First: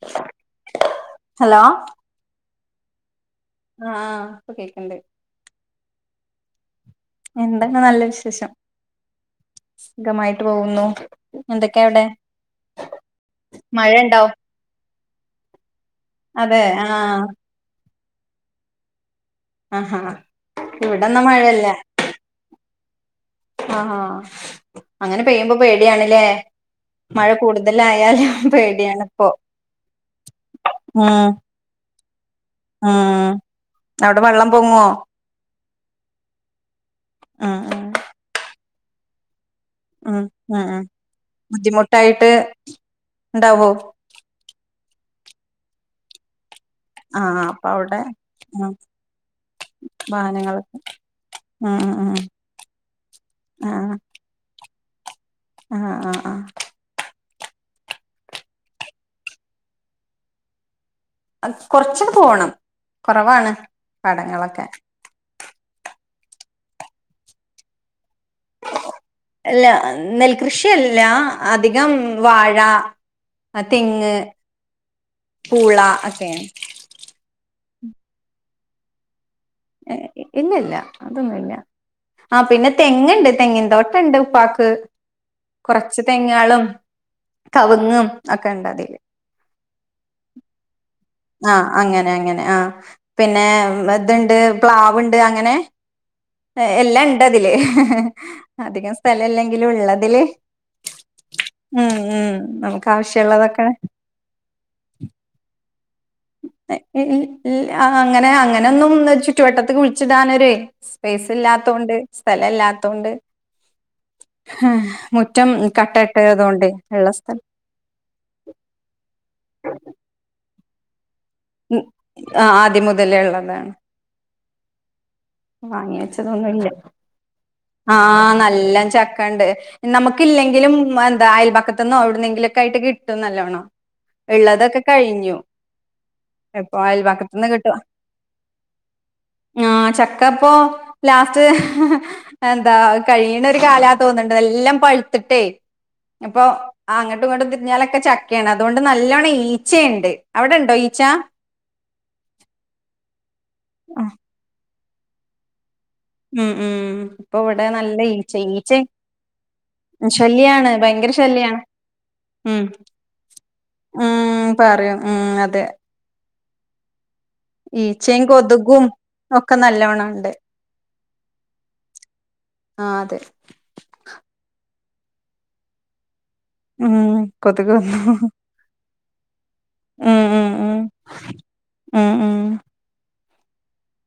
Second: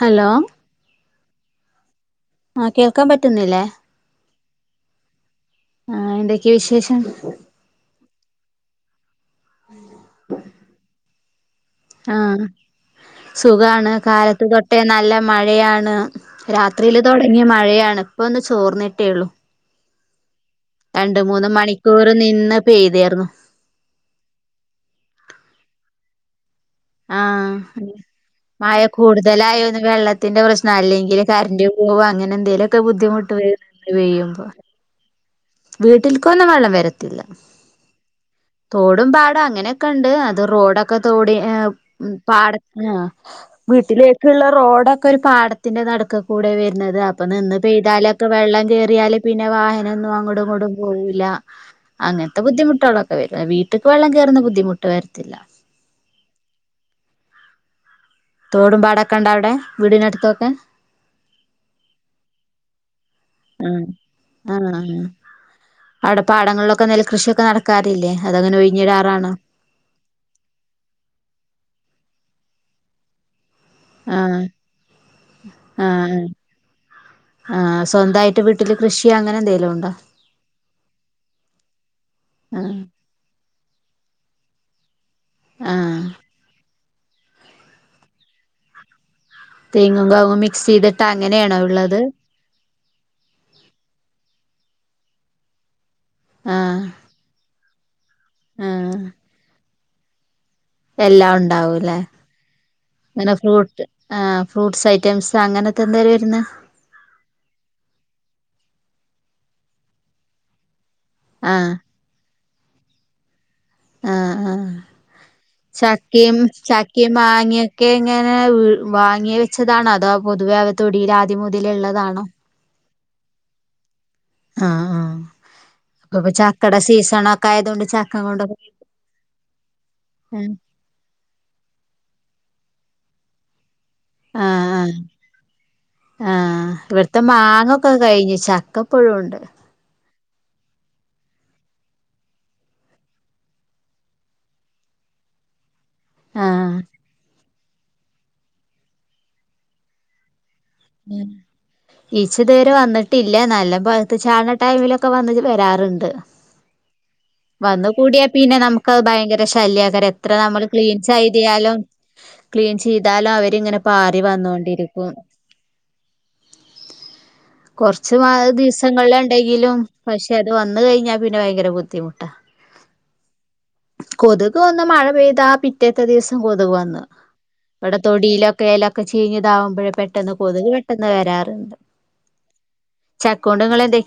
Hello hello ആ കേൾക്കാൻ പറ്റ ആഹ് ആഹ് ഇപ്പോ കേക്ക്‌ണ്ട് ആഹ്‌ എന്തെക്കെ വിശേ എന്താണ് നല്ല വിശേഷം സുഖമായിട്ട് പോകുന്നു. എന്തൊക്കെയാ അവിടെ ആഹ് സുഖാണ് മഴയുണ്ടോ കാലത്ത് തൊട്ടേ നല്ല മഴയാണ് അതെ രാത്രിയില് ആഹ് തൊടങ്ങിയ മഴയാണ് ഇപ്പോ ഒന്ന് ചോർന്നിട്ടേയുള്ളൂ അഹ് ആഹ് ഇവിടെയൊന്നും മഴയില്ല മണിക്കൂർ നിന്ന് പെയ്തായിരുന്നു അ ആ അങ്ങനെ ചെയ്യുമ്പോ പേടിയാണല്ലേ ആഹ് മഴ പേടിയാണ് ഇപ്പോ കൂടുതലായാ വെള്ളത്തിൻ്റെ പ്രശ്‌നാ ഉം അല്ലെങ്കില് കറൻ്റ് പോവാ അങ്ങനെ എന്തേലൊക്കെ ഉം ബുദ്ധിമുട്ട് വരും മഴ അവിടെ പെയ്യുമ്പോ വെള്ളം പൊങ്ങോ വീട്ടിൽക്കൊന്നും വെള്ളം വര ത്തില്ല ഉം ഉം തോടും പാടവും അങ്ങനെ യൊക്കെയുണ്ട് ഉം അത് ഉം ഉം റോഡൊക്കെ തോടി ഏഹ് ബുദ്ധിമുട്ടായിട്ട് പാട ആഹ് ഉണ്ടാവോ വീട്ടിലേക്കുള്ള റോഡ് ഒക്കൊ ഒരു പാടത്തിൻ്റെ നടുക്കകൂടെയാ വരു ന്നത് അപ്പൊ ആഹ് നിന്ന് അവിടെ പെയ്താലൊക്കെ വെള്ളം ഉം കേറിയാല് പിന്നെ വാഹനമൊന്നും അങ്ങട് അങ്ങടും വാഹനങ്ങളൊക്കെ പോവൂല ഉം ഉം ഉം അങ്ങനത്തെ ബുദ്ധിമുട്ടുകളൊക്കെ വരും വീട്ടിക്ക് വെള്ളം കേറുന്ന ബുദ്ധിമു ട്ട് വര ആഹ്ആഹ് ആ തോടും പാടക്കെ ഇണ്ടാ അവിടെ വീടിനടുത്തൊക്കെ അത് കൊറച്ചങ്ങട് പോണം കൊറവാണ് ഉം പാടങ്ങളൊക്കെ അവടെ പാടങ്ങളിലൊക്കെ നെൽകൃഷിയൊക്കെ നടക്കാറില്ലേ അതങ്ങനെ ഒഴിഞ്ഞിടാറാണോ യല്ല നെൽകൃഷിയല്ല അധികം വാ ഴ ആ തെങ്ങ് ആ ആ മുളയെക്കെയാ ആ സ്വന്തായിട്ട് വീട്ടില് കൃഷി അങ്ങനെ എ ഇല്ല ഇല്ല അതൊന്നുല്ല ആ പിന്നെ തെങ്ങിണ്ട് തെങ്ങിൻ തോട്ടണ്ട് ഉപ്പാക്ക് ആഹ് കൊറച്ച് തെങ്ങ്കളും കവുങ്ങും ഒക്കെ ഇണ്ടതില് തെങ്ങും കവുങ്ങും മിക്സെയ്ത് ആ അങ്ങനെ അങ്ങനെ ആ പിന്നെ വെതെണ്ട് പ്ലാവിണ്ട് അങ്ങനെ ആഹ് എല്ലാ ഇണ്ടതില് അധികം ആഹ് സ്ഥലലെങ്കിലും ഉള്ള അതിലേ എല്ലാം ണ്ടാവുലെ നമുക്ക് ആവശ്യമുള്ളതൊക്കെ ഫ്രൂട്ട്സ് ഐറ്റംസ് അങ്ങന ഉം ഏക് ഏയ് ഇല്ല ആ അങ്ങനെ അങ്ങ ഞാൻ എന്നും ചുറ്റു വട്ടത്തുകു വിളിച്ചു ഇടാനൊരെ സ് സ്പേസ് ല്ലാത്തോണ്ട് എല്ലാടത്തും ഉണ്ട് ആ ആ ചക്കയും കട്ടയിട്ടതുകൊണ്ട് ഉള്ള ചക്കയും സ്ഥലം മാങ്ങായൊക്കെ ഏങ്ങനെ വ് വാങ്ങി വെച്ചതാണോ അതോ പൊതുവേ അവ [unintelligible] ത്തിമുതലേള്ളതാണോ ലിള്ളതാണ്. ഹ ഹ. വാങ്ങിവെച്ചതൊന്നുംല്ല ആയതുകൊണ്ട് ചക്ക ആഹ കൊണ്ടൊക്കെ നല്ല ചക്കണ്ട് ആഹ് നമുക്കില്ലെങ്കിലും എന്താ അയൽപക്കത്തന്നും എവിടുന്നെങ്കിലൊ. കയിട്ട് കിട്ടും നല്ലോണം ആഹ ഉള്ളതൊക്കെ കഴിഞ്ഞു ആഹ ആഹ ഇപ്പൊ ഇവിടത്തെ അയൽപക്കത്തുനിന്ന് കിട്ടും മാങ്ങൊക്കെ കയിഞ്ഞു ചക്ക ഇപ്പഴുണ്ട്. ചക്കപ്പൊ ലാസ്റ്റ് എന്താ കഴിയിണ ഒരു കാലാ തോന്നണ്ട്‌ എല്ലാം പഴുത്തിട്ടേ. ഇപ്പൊ ആഹ് അങ്ങട്ടും ഇങ്ങട്ടും. കുഞ്ഞാലൊക്കെ ചക്കയാണ് അതുകൊണ്ട് നലോണം ഈച്ചയണ്ട്. ഉം ഈച്ച ഇതവരെ വന്നിട്ടില്ല നല്ല ആഹ് പഴ്ത്ത് ചാടണ ടൈമിലൊ. ക്ക വന്നിട്ട് വരാറ. ഉം ഉം ഇപ്പൊ ഇവിടെ വന്നു നല്ല കൂടിയാൽ ഈച്ച പിന്നെ ഈച്ച നമുക്ക് അത് ഭയങ്കര ശല്യകാരം എത്ര അമ്മൾ ശല്യാണ് ക്ലീൻ ഭയങ്കര ശല്യാണ് ചെയ്തിയലും ഉം ക്ലീൻ ചെയ്താലും അവരിങ്ങനെ പാറി ഉം പറയും വന്നോണ്ടിരിക്കും. ഉം അതെ കൊറച്ച് ഈച്ചയും മാ കൊതുകും ദിവസങ്ങളില് ഒക്കെ ഇണ്ടെങ്കിലും നല്ലോണം ഉണ്ട് പക്ഷെ അത് വന്ന കയിഞ്ഞാ പിന്നെ ഭയങ്കര ബുദ്ധിമു ആ അതെ. ഇപ്പ ഒന്ന് മഴ പെയ്താ പിറ്റേത്ത ദിവസ. ഉം കൊതുവന്ന് കൊതുക് ഇവിടെ വന്നു തൊടിലൊക്കെയില റച്ചഴിഞ്ഞ ഇതാവുമ്പഴേ ഉം പെട്ടെന്ന് ഉം കൊതുക് ഉം പെട്ടെന്ന് വരാറുണ്ട് ഉം ഉം ചക്കൊണ്ട്‌ങ്ങൾ എന്തെ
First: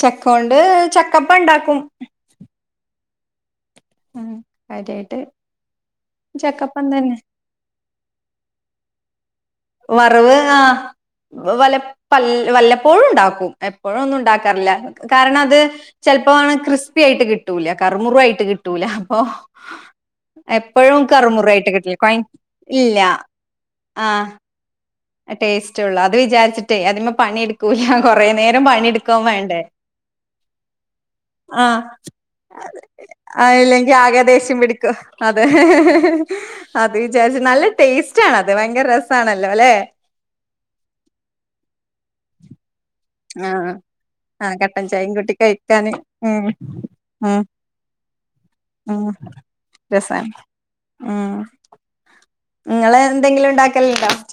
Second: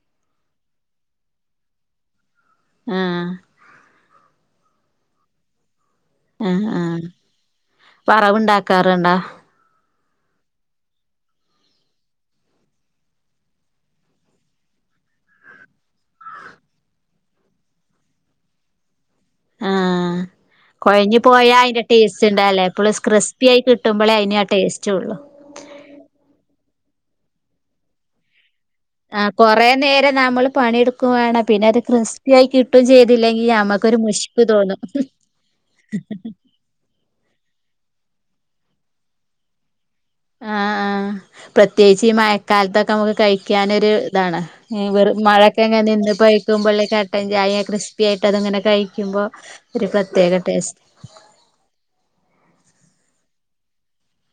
ചക്ക കൊണ്ട് ചക്ക. പ്പം ഇണ്ടാക്കും. ആഹ. ഉം കാര്യായിട്ട്. ആ ആ ചക്കപ്പം തന്നെ വറവ്ണ്ടാക്കാറുണ്ടോ വറവ് ആ വല്ല പല്ല വല്ലപ്പോഴുണ്ടാകും എപ്പോഴൊന്നും ഉണ്ടാക്കാറില്ല കാരണം അത് ചെലപ്പം ക്രിസ്പി ആയിട്ട് കിട്ടൂല കറുമുറു ആയിട്ട് കിട്ടൂല ആ എപ്പോഴും കൊഴഞ്ഞ് പോയ കറുമുറു ആയിട്ട് അയിന്റെ കിട്ടില്ല കൊഴ ടേസ്റ്റ് ണ്ടാവില്ല എപ്പളുംക്രിസ്പി ആയി കിട്ടുമ്പളേ അയിന് ആ ടേസ് അ ടേസ് റ്റൊള്ളൂഅത് വിചാരിച്ചിട്ടാ അതിൻമെ പണിട്ക്കൂല കൊറെ നേരം പണി ആഹ് എട്ക്കാവേണ്ടേ കൊറേ നേരം നമ്മള് പണിയെടുക്കും വേണം ആ പിന്നെ അത് ക്രിസ്പി ആയി കിട്ടും ചെയ്തില്ലെങ്കി അല്ലെങ്കിൽ നമ്മക്കൊരു ആകെ മുഷ്പ് ദേഷ്യം തോന്നും പിടിക്കും അതേ അത് വിചാരിച്ച് നല്ല ടേസ്റ്റാണല്ലേ ഭയങ്കര രസാണല്ലോല്ലെ ആഹ് ആഹ് ആ കഴിക്കാനൊരുതാണ് ആ ഏ കട്ടൻ ചായയും വെറു കൂട്ടി മഴയെക്കെ കഴിക്കാന് നിന്ന് ഉം പൊഴിക്കുമ്പോൾ ഉം കട്ടൻചായ ക്രിസ്പി ആയിട്ട് അതങ്ങനെ ഉം കഴിക്കുമ്പോ ഒരു രസാണ് പ്രത്യേക ടേസ്റ്റാ ങ്ങൾഎന്തെങ്കിലുണ്ടാക്കലുണ്ടോ ച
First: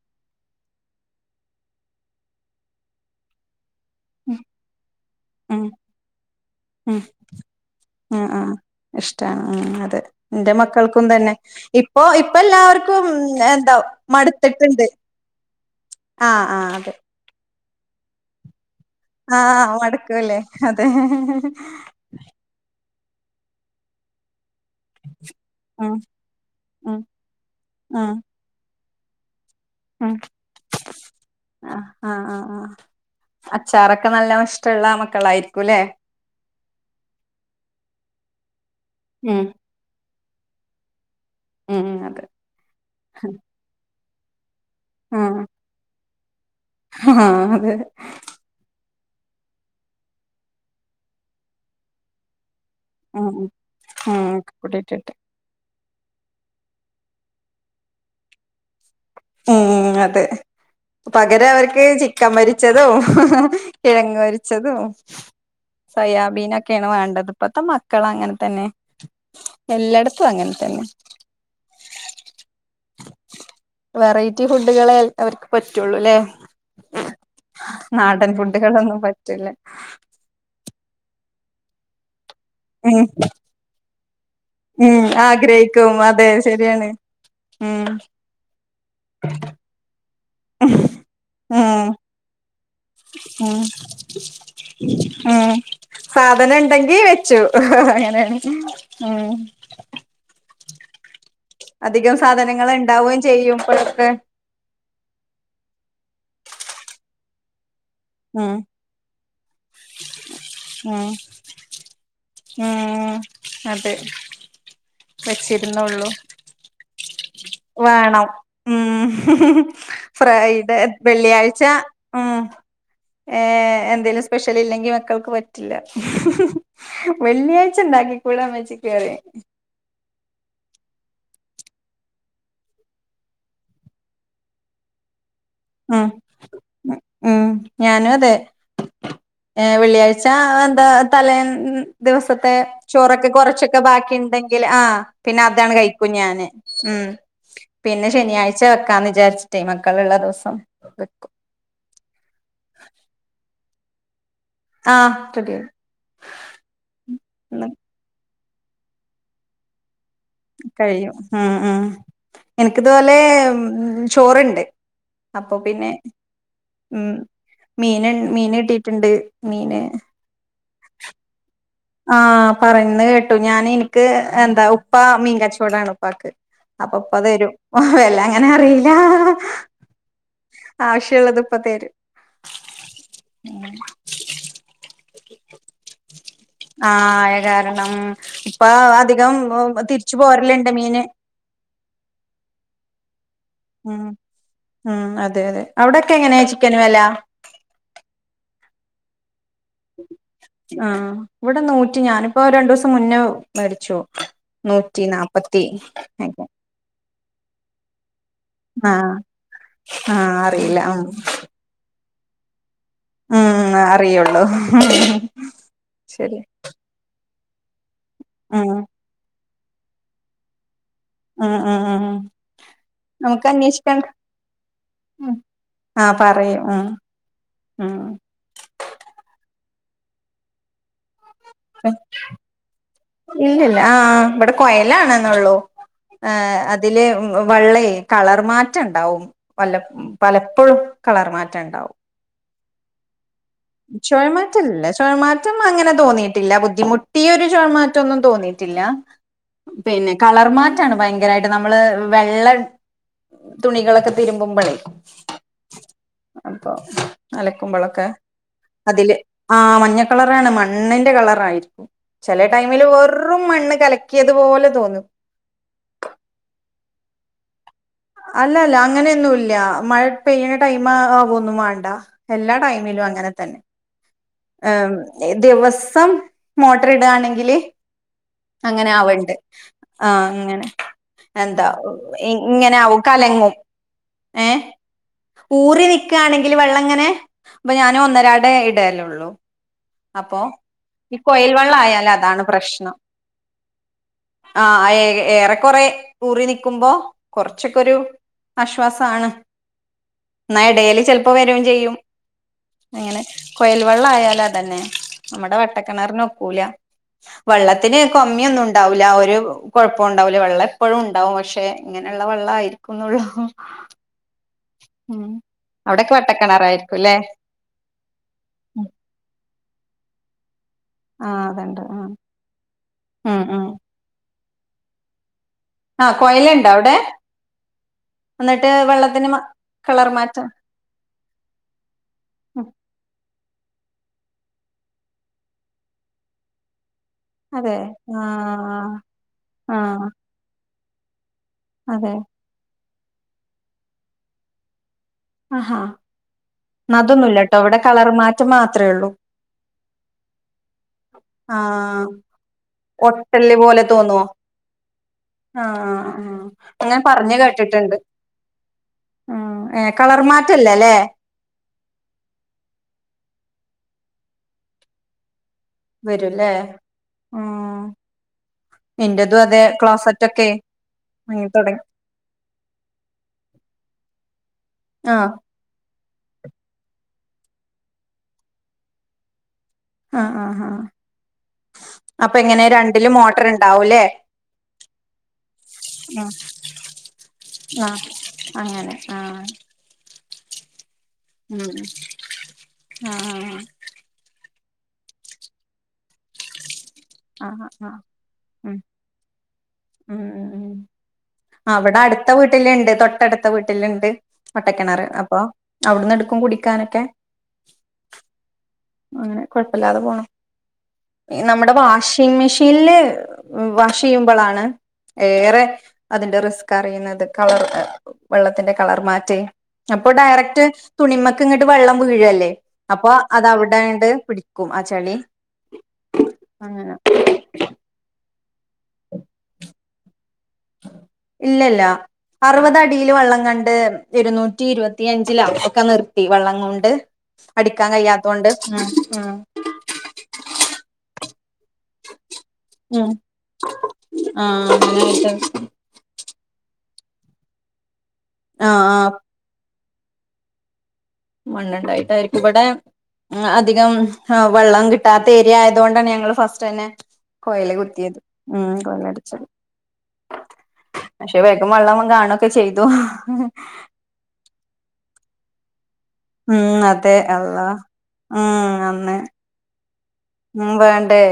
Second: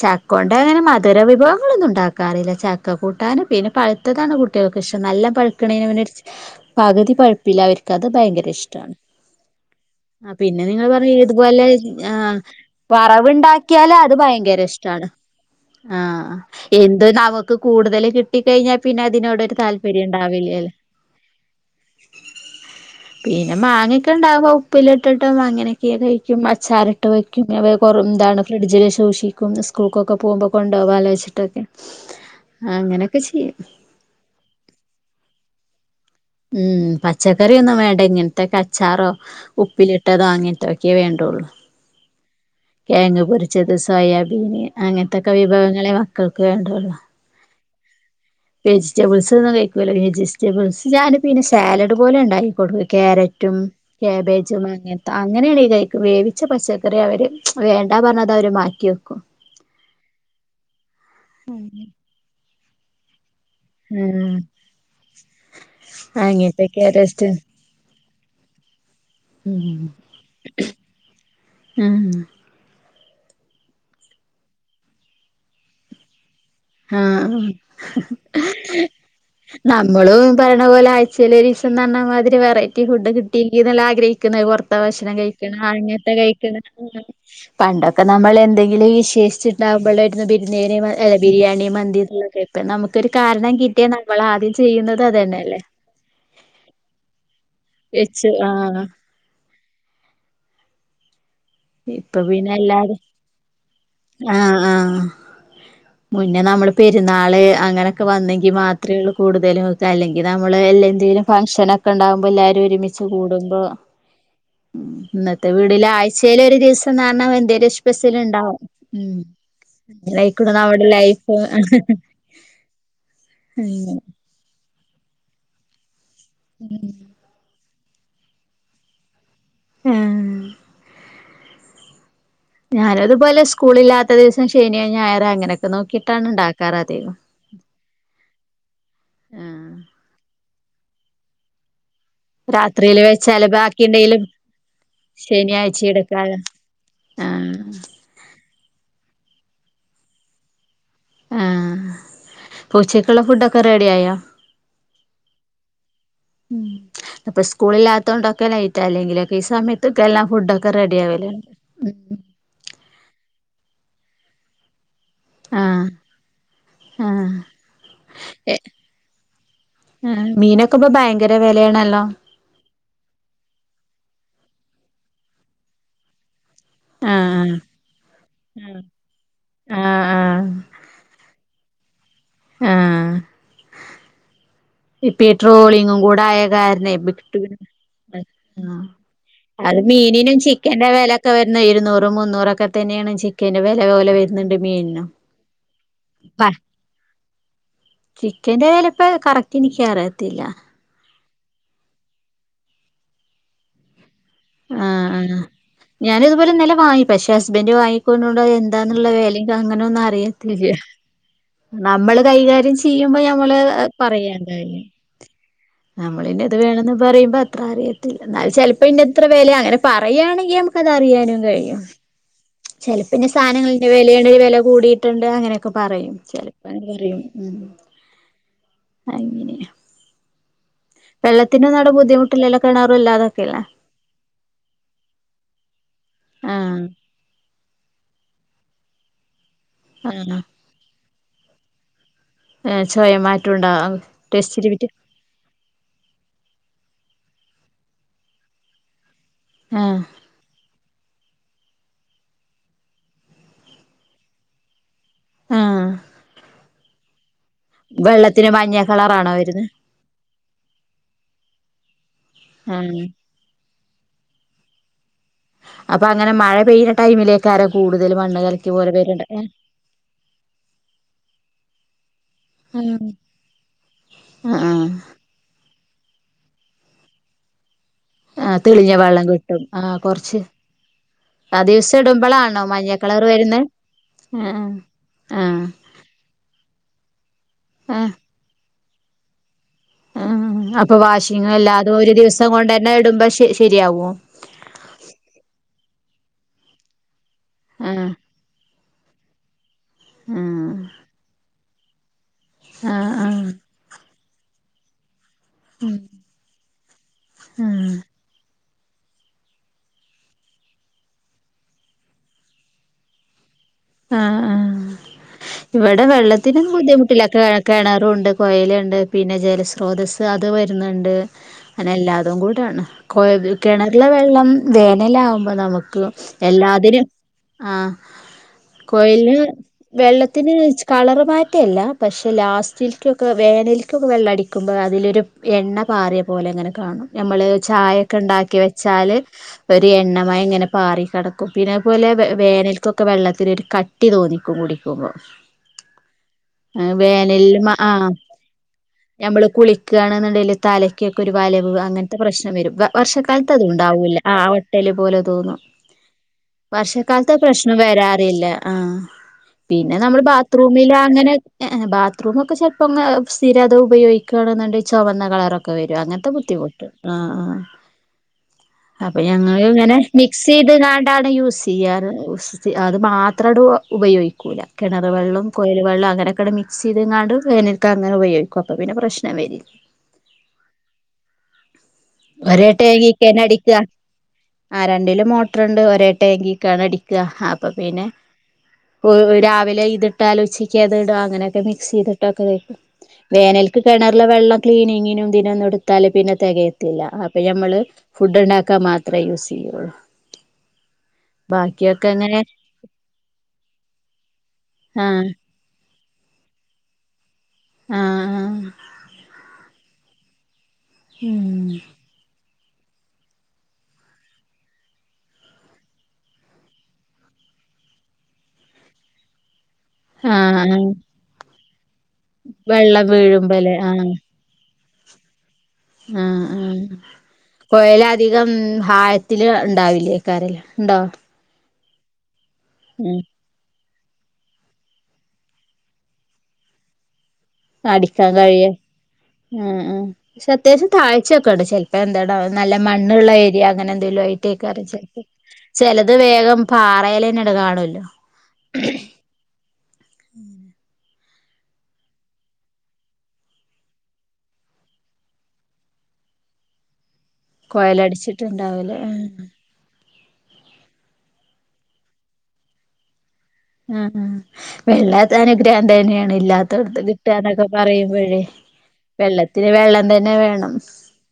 ചക്കൊണ്ടങ്ങനെ മധുര വി വിഭവങ്ങളെന്നും ണ്ടാക്കാറില്ല ചക്ക കൂട്ടാനും പിന്നെ പഴുത്തതാണ് കുട്ടോ ൾക്ക്ഇഷ്ടം നല്ല ഉം പഴുക്ക്ണേ ന്നെമുന്നെ ഉം പകുതി പഴുപ്പ് ല്ലേ അവർക്ക് അത് ആഹ് ആഹ് ഭയക്കരഷ്ടാണ് ഇഷ്ടാണ് ഉം അതെ എന്റെ മക്കൾക്കും തന്നെ ഇപ്പൊ ഇപ്പ എല്ലാവർക്കും വറവ് എന്താ ണ്ടാക്കിയാൽ അ ഇ ഭയക്കര മടുത്തിട്ടുണ്ട് ഇഷ്ടാണ് ആ ആഹ് ആഹ് എന്തേ നാവ് ക്ക് കൂടുതൽ കിട്ടി കഴിഞ്ഞാൽ ആ മടുക്ക്ണ് ലേ അതേ പിന്നെ മാങ്ങക്കെണ്ടാവും ഉപ്പിലിട്ടിട്ട് അങ്ങനെയെക്കെ ഉം കഴിക്കും ഉം അച്ചാറിട്ട് വെക്കും വെ ഉം എന്താണ് പിന്നെ ഫ്രിഡ്ജിൽ [unintelligible] [unintelligible] ഉം സ്കൂൾക്കൊക്കെ പോവുമ്പോ കൊണ്ടാവലോ വെച്ചിട്ടൊക്കെ ആഹ് ആഹ് ആഹ് ആഹ് അങ്ങനെയൊക്കെ ചെയ്യും രിക്കുലെ [unintelligible] ഇല്ലേ ഉം പച്ചക്കറിയൊന്നും വേണ്ട ഇങ്ങനത്തെക്കെ അച്ചാറോ ഉം ഉപ്പിലി ട്ടതാ അങ്ങന് ത്തെക്കെ വേ ള്ളൂ ഉം അതെ [unintelligible] കിഴങ്ങ് പൊരിച്ചത് സോയാബീൻ അങ്ങനത്തെക്കെ വിഭവങ്ങൾ മ ഹാ ഹാ അതേ വെജിറ്റബിൾസൊന്നും കഴിക്കൂല വെജിറ്റബിൾസ് [unintelligible] ഞാൻ പിന്നെ സാലഡ് പോലെ ഉണ്ടാക്കി കൊടുക്കും ഉം ഉം ക്യാരറ്റും ഉം കാബേജും അ കൂട്ടിട്ടിട്ട് അങ്ങനെയാണ് കഴി വേവിച്ച പച്ചക്കറി അവര് വേണ്ട പറഞ്ഞ് അതവര് മാറ്റിവെക്കും മ് മ അതേ പകരം അവർക്ക് ചിക്കൻ പൊരിച്ചതും- ഹ്ഹ ഹ കിഴങ്ങ് ഉം പൊരിച്ചതും സോയാബീനൊക്കെയാണ് അങ്ങനത്തൊക്കെയാ വേണ്ടത് ടേസ്റ്റ് ഇപ്പത്തെ മക്കള് അങ്ങനെ- തന്നെ ഉം എല്ലായിടത്തും അങ്ങനെ തന്നെ ഉം വെറൈറ്റി ഫുഡുകളെ അവർക്ക് പറ്റുള്ളു ല്ലേ ആഹ ഫുഡുകളൊന്നും പറ്റില്ല നമ്മളും പറരണ പോലെ ആ- ചചിലദിവസം തന്നാൽമതി വെറൈറ്റി ഉം ഫുഡ് കിട്ടിയെങ്കി ആഗ്രഹിക്കുന്ന പറത്ത ഉം ഭക്ഷണം കഴിക്ക ആഗ്രഹിക്കും അങ്ങനത്തെ അതെ കഴിക്ക ശരിയാണ് ഉം പണ്ടൊക്കെ നമ്മൾ എന്തെങ്കിലും വിശേഷിച്ചിണ്ടാവുമ്പോൾ ബിരിയാണി- ബിരിയാണ, മന്തിയൊക്കെ ആണ് ഉ ആദ്യം ചെയ്യുന്നത് ഉ അതന്നെല്ലേ സാധനം ഉണ്ടെങ്കിൽ വെച്ചു വെച്ചു അങ്ങനെയാണ് ആഹ് ഉം അധികം ഇപ്പൊ പിന്നെ സാധനങ്ങൾ എല്ലാരും ഉണ്ടാവുകയും ചെയ്യുംപ്പോഴക്കെ ആഹ് ആഹ് മുന്നേ നമ്മള് പെരുന്നാള് അങ്ങനെ- വന്നെങ്കി ഉം മാത്രമേ ഉള്ളൂ കൂടുതലുംക്കെ അല്ലെങ്കിൽ നമ്മള് എല്ല ഉം എന്തേങ്കിലും ഫംഗഷനൊക്കെ ഉണ്ടാകുമ്പോ എല്ലാരും ഒരുമിച്ച് ഉം കൂടുമ്പോ- അതെ ഇന്നത്തെ വീഡിയോയിൽ വെച്ചിരുന്നുള്ളൂ ആയിസ് വേണം ഉണ്ടാവും ഉ ഉം അങ്ങനായിക്ക്ണു ഫ്രൈഡ് നമ്മുടെ ലൈഫ് വെള്ളിയാഴ്ച അങ്ങനെ ഉ എന്തേലും സ്പെഷ്യൽ ഇല്ലെങ്കിൽ- മക്കൾക്ക് പറ്റില്ല മ് മ് വെള്ളിയായി ച്ച്ണ്ടാക്കികൂടെ ഉമ്മച്ചിക് പറയും ആ ഞാനതുപോലെ സ്കൂളില്ലാത്ത ദിസം ശനി ഞായറോ അങ്ങനെ ഉം ഉം ഞാനും അതെ ഏ ആഹ് വെള്ളിയാഴ്ച അ ത തലേന്ന് ദിവസത്തെ രാത്രിയില് ചോറൊക്കെ വെച്ചാല് കുറച്ചൊക്കെ ബാക്കി ബാക്കിണ്ടെങ്കിലും ഇണ്ടെങ്കിൽ ആഹ് പിന്നെ അതാണ് ശനിയാഴ്ച കഴിക്കും എടുക്കാലോ ഞാന് ഉ ആഹ് പിന്നെ ശനിയാഴ്ച വെക്കാന്ന് വിചാരിച്ച് റ്റേ മക്കളുള്ള ദിവസം വെക്കും ആഹ് പൂച്ചയ്ക്കുള്ള ഫുഡൊ ക്കെ റെഡിയായോ ആഹ് റെഡിയായി ന്ന് ഒക്കലായിട്ടല്ലെങ്കിലൊക്കെ ഈ സമയത്ത് കഴിയും ഉം ഉം എനിക്കിതുപോലെ ഉം ഉം ചോറിണ്ട് അപ്പൊ ആഹ് പിന്നെ ഉം ആഹ് മീന് ഏ മീന് കിട്ടിട്ടുണ്ട് മീന് ക്കെപ്പോ ഭയങ്കര വെ ആഹ് പറയ്ന്ന കേട്ടു ഞാൻ ഇന്ക്ക് എന്താ ഉപ്പാ മീൻ കച്ചോടാണ് പ്പാക്ക് അപ്പോ ഉപ്പ തെരും ആഹ് ആ എല്ലാ ആഹ് അങ്ങനെറീല്ലാ ആഹ് ആവിശ്യള്ളത് ഇപ്പതരും ആഹ് [unintelligible] ഉം ഇപ്പ ഈ ട്രോളിങ്ങും കൂടായേ ആ കാരണെ ആയ കാരണം [unintelligible] ഇപ്പ ആഹ് അധികം അത് തിരിച്ചു മീനിനും പോരലുണ്ട് ചിക്കന്റെ മീന് വേലോക്കെ വര്ന്നെ ഇരുന്നൂറും മുന്നൂറൊക്കെ തന്നെയാണ് ചി ഉം ഉം അതെ അതെ പ അവ്ടെക്കെങ്ങനെയാ ചിക്കന്റെ വെലാ എന്റെ കയിൽ ഇപ്പോ കറ ആ വ്ടെ നൂറ്റി ഞാനിപ്പോ രണ്ടീസം മുന്നെ മേടിച്ചു ആ നൂറ്റി ആ നാപ്പത്തി ഞാനത് ഒക്കെ പോലെ ന്നലെ വാങ്ങി പക്ഷേ അസ്ബന്റ് വാങ്ങി [unintelligible] എന്താന്നുള്ള ആഹ് വേലെ ക്കങ്ങനെ ന്നും ആഹ് അറിയത്തില്ല അറിയില്ല ഉം നമ്മള് കൈകാര്യം ചെയ്യ യ്യുമ്പോൾ നമ്മൾ ഉം അറിയുള്ളൂ പറയണ്ടേ നമ്മൾ ശരി ന്റത് വേണന്ന് പറയ് [unintelligible] ആ ഉം ചെൽപ്പം ന്റത്ര വെല ങ്ങനെ പറയാണങ്കെ അതറിയാനും ഉം ഉം കൈയും ഉം ചെൽപ്പംന്റെ നമുക്ക് സ്ഥാനം അന്വേഷിക്കണ്ട വെലേണങ്കി വെല കൂടിട്ട്ണ്ട് അങ്ങനെ ക്കെ പറയും ആഹ് ഉം ഉം വെള്ളത്തിനൊന്നും അവിടെ ബുദ്ധിമുട്ടില്ലല്ലോ കിണറും ഇല്ലാതൊക്കെല്ലേ ഇല്ലില്ലാ ആ വ്ടെ കൊഴലാണന്നൊള്ളു ആ ആഹ് അതിൽ വളെള കള മാറ്റണ്ടാവും ആഹ് പലപ്പോയും കളർ മാറിണ്ടാവും ഏ ചൊയ മാറ്റ ചൊയമാറ്റല്ല ചൊയ മാറ്റം അങ്ങനെ തോന്നിട്ടില്ല ബുദ്ധിമു ഈ ഒരു ചെയമാറ്റൊന്നും തോന്നിട്ടില്ല ആഹ് പിന്നെ കളർ മാറ്റാണ് ഭയങ്ക കരായിട്ട് നമ്മൾ വെള്ള തുണികളൊക്കെ തിരുമ്പുമ്പളേയ് ആഹ് [unintelligible] ആ അലയ്കുമ്പളൊക്കെ വെള്ളത്തിന് മഞ്ഞ അതില് കളറാണോ ആ വരുന്നെ മഞ്ഞകളറാണ് മണ്ണിന്റെ കളറായി ചില ടൈമില് ആഹ് വെറും മണ്ണ് കലക്കിയ കിയത് പോലെ തോന്നും അപ്പൊ അങ്ങനെ മഴ പെയ്ത ടൈമില് അല്ലല്ല അങ്ങനെ ഒന്നും ഇല്ല മഴ പെയ്യണ ടൈം ആകോന്നും വേണ്ട എല്ലാ ആഹ് ടൈമിലും അങ്ങനെ തന്നെ ആഹ് ആം [unintelligible] സം മോട്ടോർ ഇടുവാന്നെങ്കിൽ ആ അങ്ങനെ തെളിഞ്ഞ വെള്ളം ആവണ്ട് കിട്ടും ആ കൊറച്ച് അങ്ങനെ ആ എന്താ ദിവസം ഇടുമ്പളാണോ ഇങ്ങനെ മഞ്ഞ ആവും കളർ കലങ്ങും വരുന്നെ എ ആ ആ ഊറി നിക്കാണെങ്കില് വെള്ളഇങ്ങനെ ആ ഞാനും [unintelligible] ന്നുള്ളു [inaudible] [unintelligible] അപ്പൊ അപ്പൊ ഈ വാഷിംഗ് കുഴല് വെള്ളം അല്ലാതെ ആയാല് ഒരു അതാണ് ദിവസം കൊണ്ടന്നെ പ്രശ്നം ഇടുമ്പോ ശ ശരിയാവോ ആ ഏറെക്കുറെ റി നിക്കും കുറച്ചൊക്കെ ആ ഒരു നഷ് [unintelligible] ആ എന്നാ ഡെയിലി ചിലപ്പോൾ വരുകയും ചെയ്യും ആ ആ കുഴല് ലാ തന്നെ നമ്മടെ വട്ട ഉം കിണറിന് ഒക്കുല്ല ആ വള്ളത്തിന്ന് [unintelligible] വില്ല ഒരുകുഴപ്പവും ഉണ്ടാവില്ല വെള്ളം എപ്പോളും ഉണ്ടാവും പക്ഷെ ഇങ്ങനെ ഉള്ള വെള്ളം ആയിരിക്കുന്നെ ഉള്ളു ആ ആഹ് ഇവിടെ അവിടൊക്കെ വെള്ളത്തിന്ന് വട്ടക്കിണറായിരിക്കും ബുദ്ധിമുട്ടൊന്നും അല്ലേ ഇല്ല കിണറുണ്ട് കുഴലുണ്ട് പിന്നെ ജല സ്രോതസ് അത് വഴി ന്നുണ്ട് ആഹ് അതുണ്ട് അങ്ങനെ ആഹ് എല്ലാം കൂടി ആണ് കുഴ ഉം ഉം കിണറിലെ വെള്ളം [unintelligible] അപ്പൊ നമ്മക് ആഹ് കൊയലുണ്ടോ അവിടെ എല്ലാത്തിലും ആ എന്നിട്ട് വെള്ളത്തിന് മ കുഴല് കളർ മാറ്റം വെള്ളത്തിന്ന് കളറ് മാറ്റം ഇല്ല പക്ഷെ ഉം ലാസ്റ്റ് [unintelligible] ഒക്കെ വെള്ളടിക്കുമ്പോൾ അതിൽ ഒരു എണ്ണ പാറിയ പോലെ ഇങ്ങനെ കാണും നമ്മള് അതെ ചായ ഒക്കെ ഉണ്ടാക്കി ആഹ് വെച്ചാല് ഒരു ആഹ് എണ്ണ ഇങ്ങനെ റി കിടക്കും ക്കിന്നെ പോലെ അതെ വേനൽ വെള്ളത്തിൽ [unintelligible] കട്ടി തോന്നിക്കും [unintelligible] ആഹാ എ ന്ന അതൊന്നുല്ലട്ടോ വേനലില് ഇവിടെ അ കളർ മാറ്റം മാത്രേ ഉള്ളൂ നമ്മള് കുളിക്കാണേന്നുണ്ടേല് തലക്ക് ഒക്കെ ഒരു വലിവ് ആഹ് അങ്ങനത്തെ പ്രശ്നം വരും വർഷക്കാലത്ത് ഒട്ടല് അത് പോലെ ഉണ്ടാവുല്ല തോന്നുവോ ആ വെട്ടല് പോലെ തോന്നും ആഹ് ആഹ് അങ്ങനെ വർഷകാലത്ത് പറഞ്ഞ് ആ പ്രശ്നം കേട്ടിട്ടുണ്ട് വരാറില്ല എം ഉം ഏഹ് പിന്നെ കളർ നമ്മള് മാറ്റല്ലല്ലേ ബാത്റൂമില് അങ്ങനെ ബാത്റൂമൊക്കെ ചെലപ്പോക്കെ സ്ഥിര അതു ഉപയോഗിക്കുകയാണെന്നുണ്ടെ ചുവന്ന കളറൊക്കെ ഒ വരും അങ്ങനത്തെ വരുംല്ലേ ബുദ്ധിമുട്ട് ആ ആ ഉം അപ്പൊ ഇന്റതും അതെ ഞങ്ങള് ഇങ്ങനെ ക്ലോസറ്റ് മിക്സ് ഒക്കെ ചെയ്ത്ണ്ടാണ് വാങ്ങി യൂസ് തുടങ്ങി ചെയ്യാറ് അത് മാത്രം ഉപയോഗിക്കൂല കിണർ ആഹ് വെള്ളം കുഴൽ വെള്ളം വെള്ളം അങ്ങനെക്കെ അങ്ങോട്ടെ മിക്സ് ചെയ്തങ്ങാണ്ട് എനക്ക് അങ്ങനെ ഉപയോഗിക്ക അപ്പൊ പിന്നെ പ്രശ്നം വരില്ല ആ ആ ആഹ ഒരേട്ട ഏങ്ങിക്കന്നെ അടിക്കുക ആ രണ്ടിലും മോട്ടറൂണ്ട് ഒരേട്ട ആഹ് ഏങ്ങിക്കാണ് അടിക്കുക അപ്പൊ ആഹ് പിന്നെ അങ്ങനെ ആഹ് രാവിലെ ഇതി ആലോചിക്കാത് ഇടും അങ്ങനെയൊക്കെ ഉം മിക്സ് ചെയ്തിട്ടക്കെ വേക്കും ആഹ് വേനൽക്ക് കിണറിലേ വെള്ളം ക്ലീനിങ്ങിനും ഇതിനും എടുത്താൽ പിന്നെ തികയും ആ ആ ഉ മാത്രമേ യൂസ് ചെയ്യുള്ളൂ ഊ...... അവിടെ ബാക്കിയൊക്കെ അടുത്ത അങ്ങനെ വീട്ടിലിണ്ട് തൊട്ടടുത്ത വീട്ടിലിണ്ട് ഒട്ടക്കിണർ ആഹ് അപ്പൊ അവിടുന്ന് എടുക്കും കുടിക്കാനൊക്കെ ആ........ അങ്ങനെ കൊഴപ്പില്ലാതെ പോണം ഉം നമ്മുടെ വാഷിംഗ് മെഷീൻ ഷീല്ല് വാഷ് ചെയ്യുമ്പോളാണ് ഏറെ അതിന്റെ റിസ്ക് അറിയുന്നത് കളർ വെള്ളത്തിന്റെ കളർ മാറ്റേ അപ്പൊ ആഹ് ഡയറക്ട് ആഹ് തുണിമേക്ക് വെള്ളം വീഴല്ലേ വെള്ളം അപ്പൊ അതവിടെ [unintelligible] ഉൂം ആ ചെളി ആഹ ആഹ കൊയലാദി അകം ഹായത്തില് ഉണ്ടാവില്ലേ കരല്ല ഉണ്ടോ [inaudible] അറുപത് അടില് ഉം വെള്ളം കണ്ട് ഇരുന്നൂറ്റി ഇരുപത്തിയഞ്ചില ഒക്കെ നിർത്തി വെള്ളം കൊണ്ട് അടിക്കാൻ കഴിയ ഉം ഉം... പക്ഷെ അത്യാവശ്യം താഴ്തു ചിലപ്പോ എന്താട നല്ല ഉം മണ്ണുള്ള ഏരിയ അങ്ങനെ എന്തെങ്കിലും ആഹ് ആയിട്ട [unintelligible] അങ്ങനായിട്ട് ചിലത് വേഗം പാറേല് തന്നെ കാണുവല്ലോ ആ ആ ഊ മണ്ണ്ണ്ടായിട്ടായിരിക്കും ഇബടെ അധികം വള്ളം കിട്ടാത്ത ഏര്യാ ആയതുകൊണ്ടാണ് ഞങ്ങൾ ഫസ്റ്റ് ന്നെ കൊയലടിച്ചിട്ട് ണ്ടാവും ല്ലേ പക്ഷേ വേഗം വള്ളം കാണൊക്കെ ചെയ്തു മ് മ് വെള്ളം അനുഗ്രഹം ഇതെന്നയാണ് ഉം ഇല്ലാത്തോട്ത്ത് അതെ കിട്ടാ ന്നൊക്കെ അള്ളാ പറയുമ്പോയെ ഉം അന്ന് വെള്ളത്തിനു വെള്ളം തന്നെ ഉം വേണം വേണ്ടേ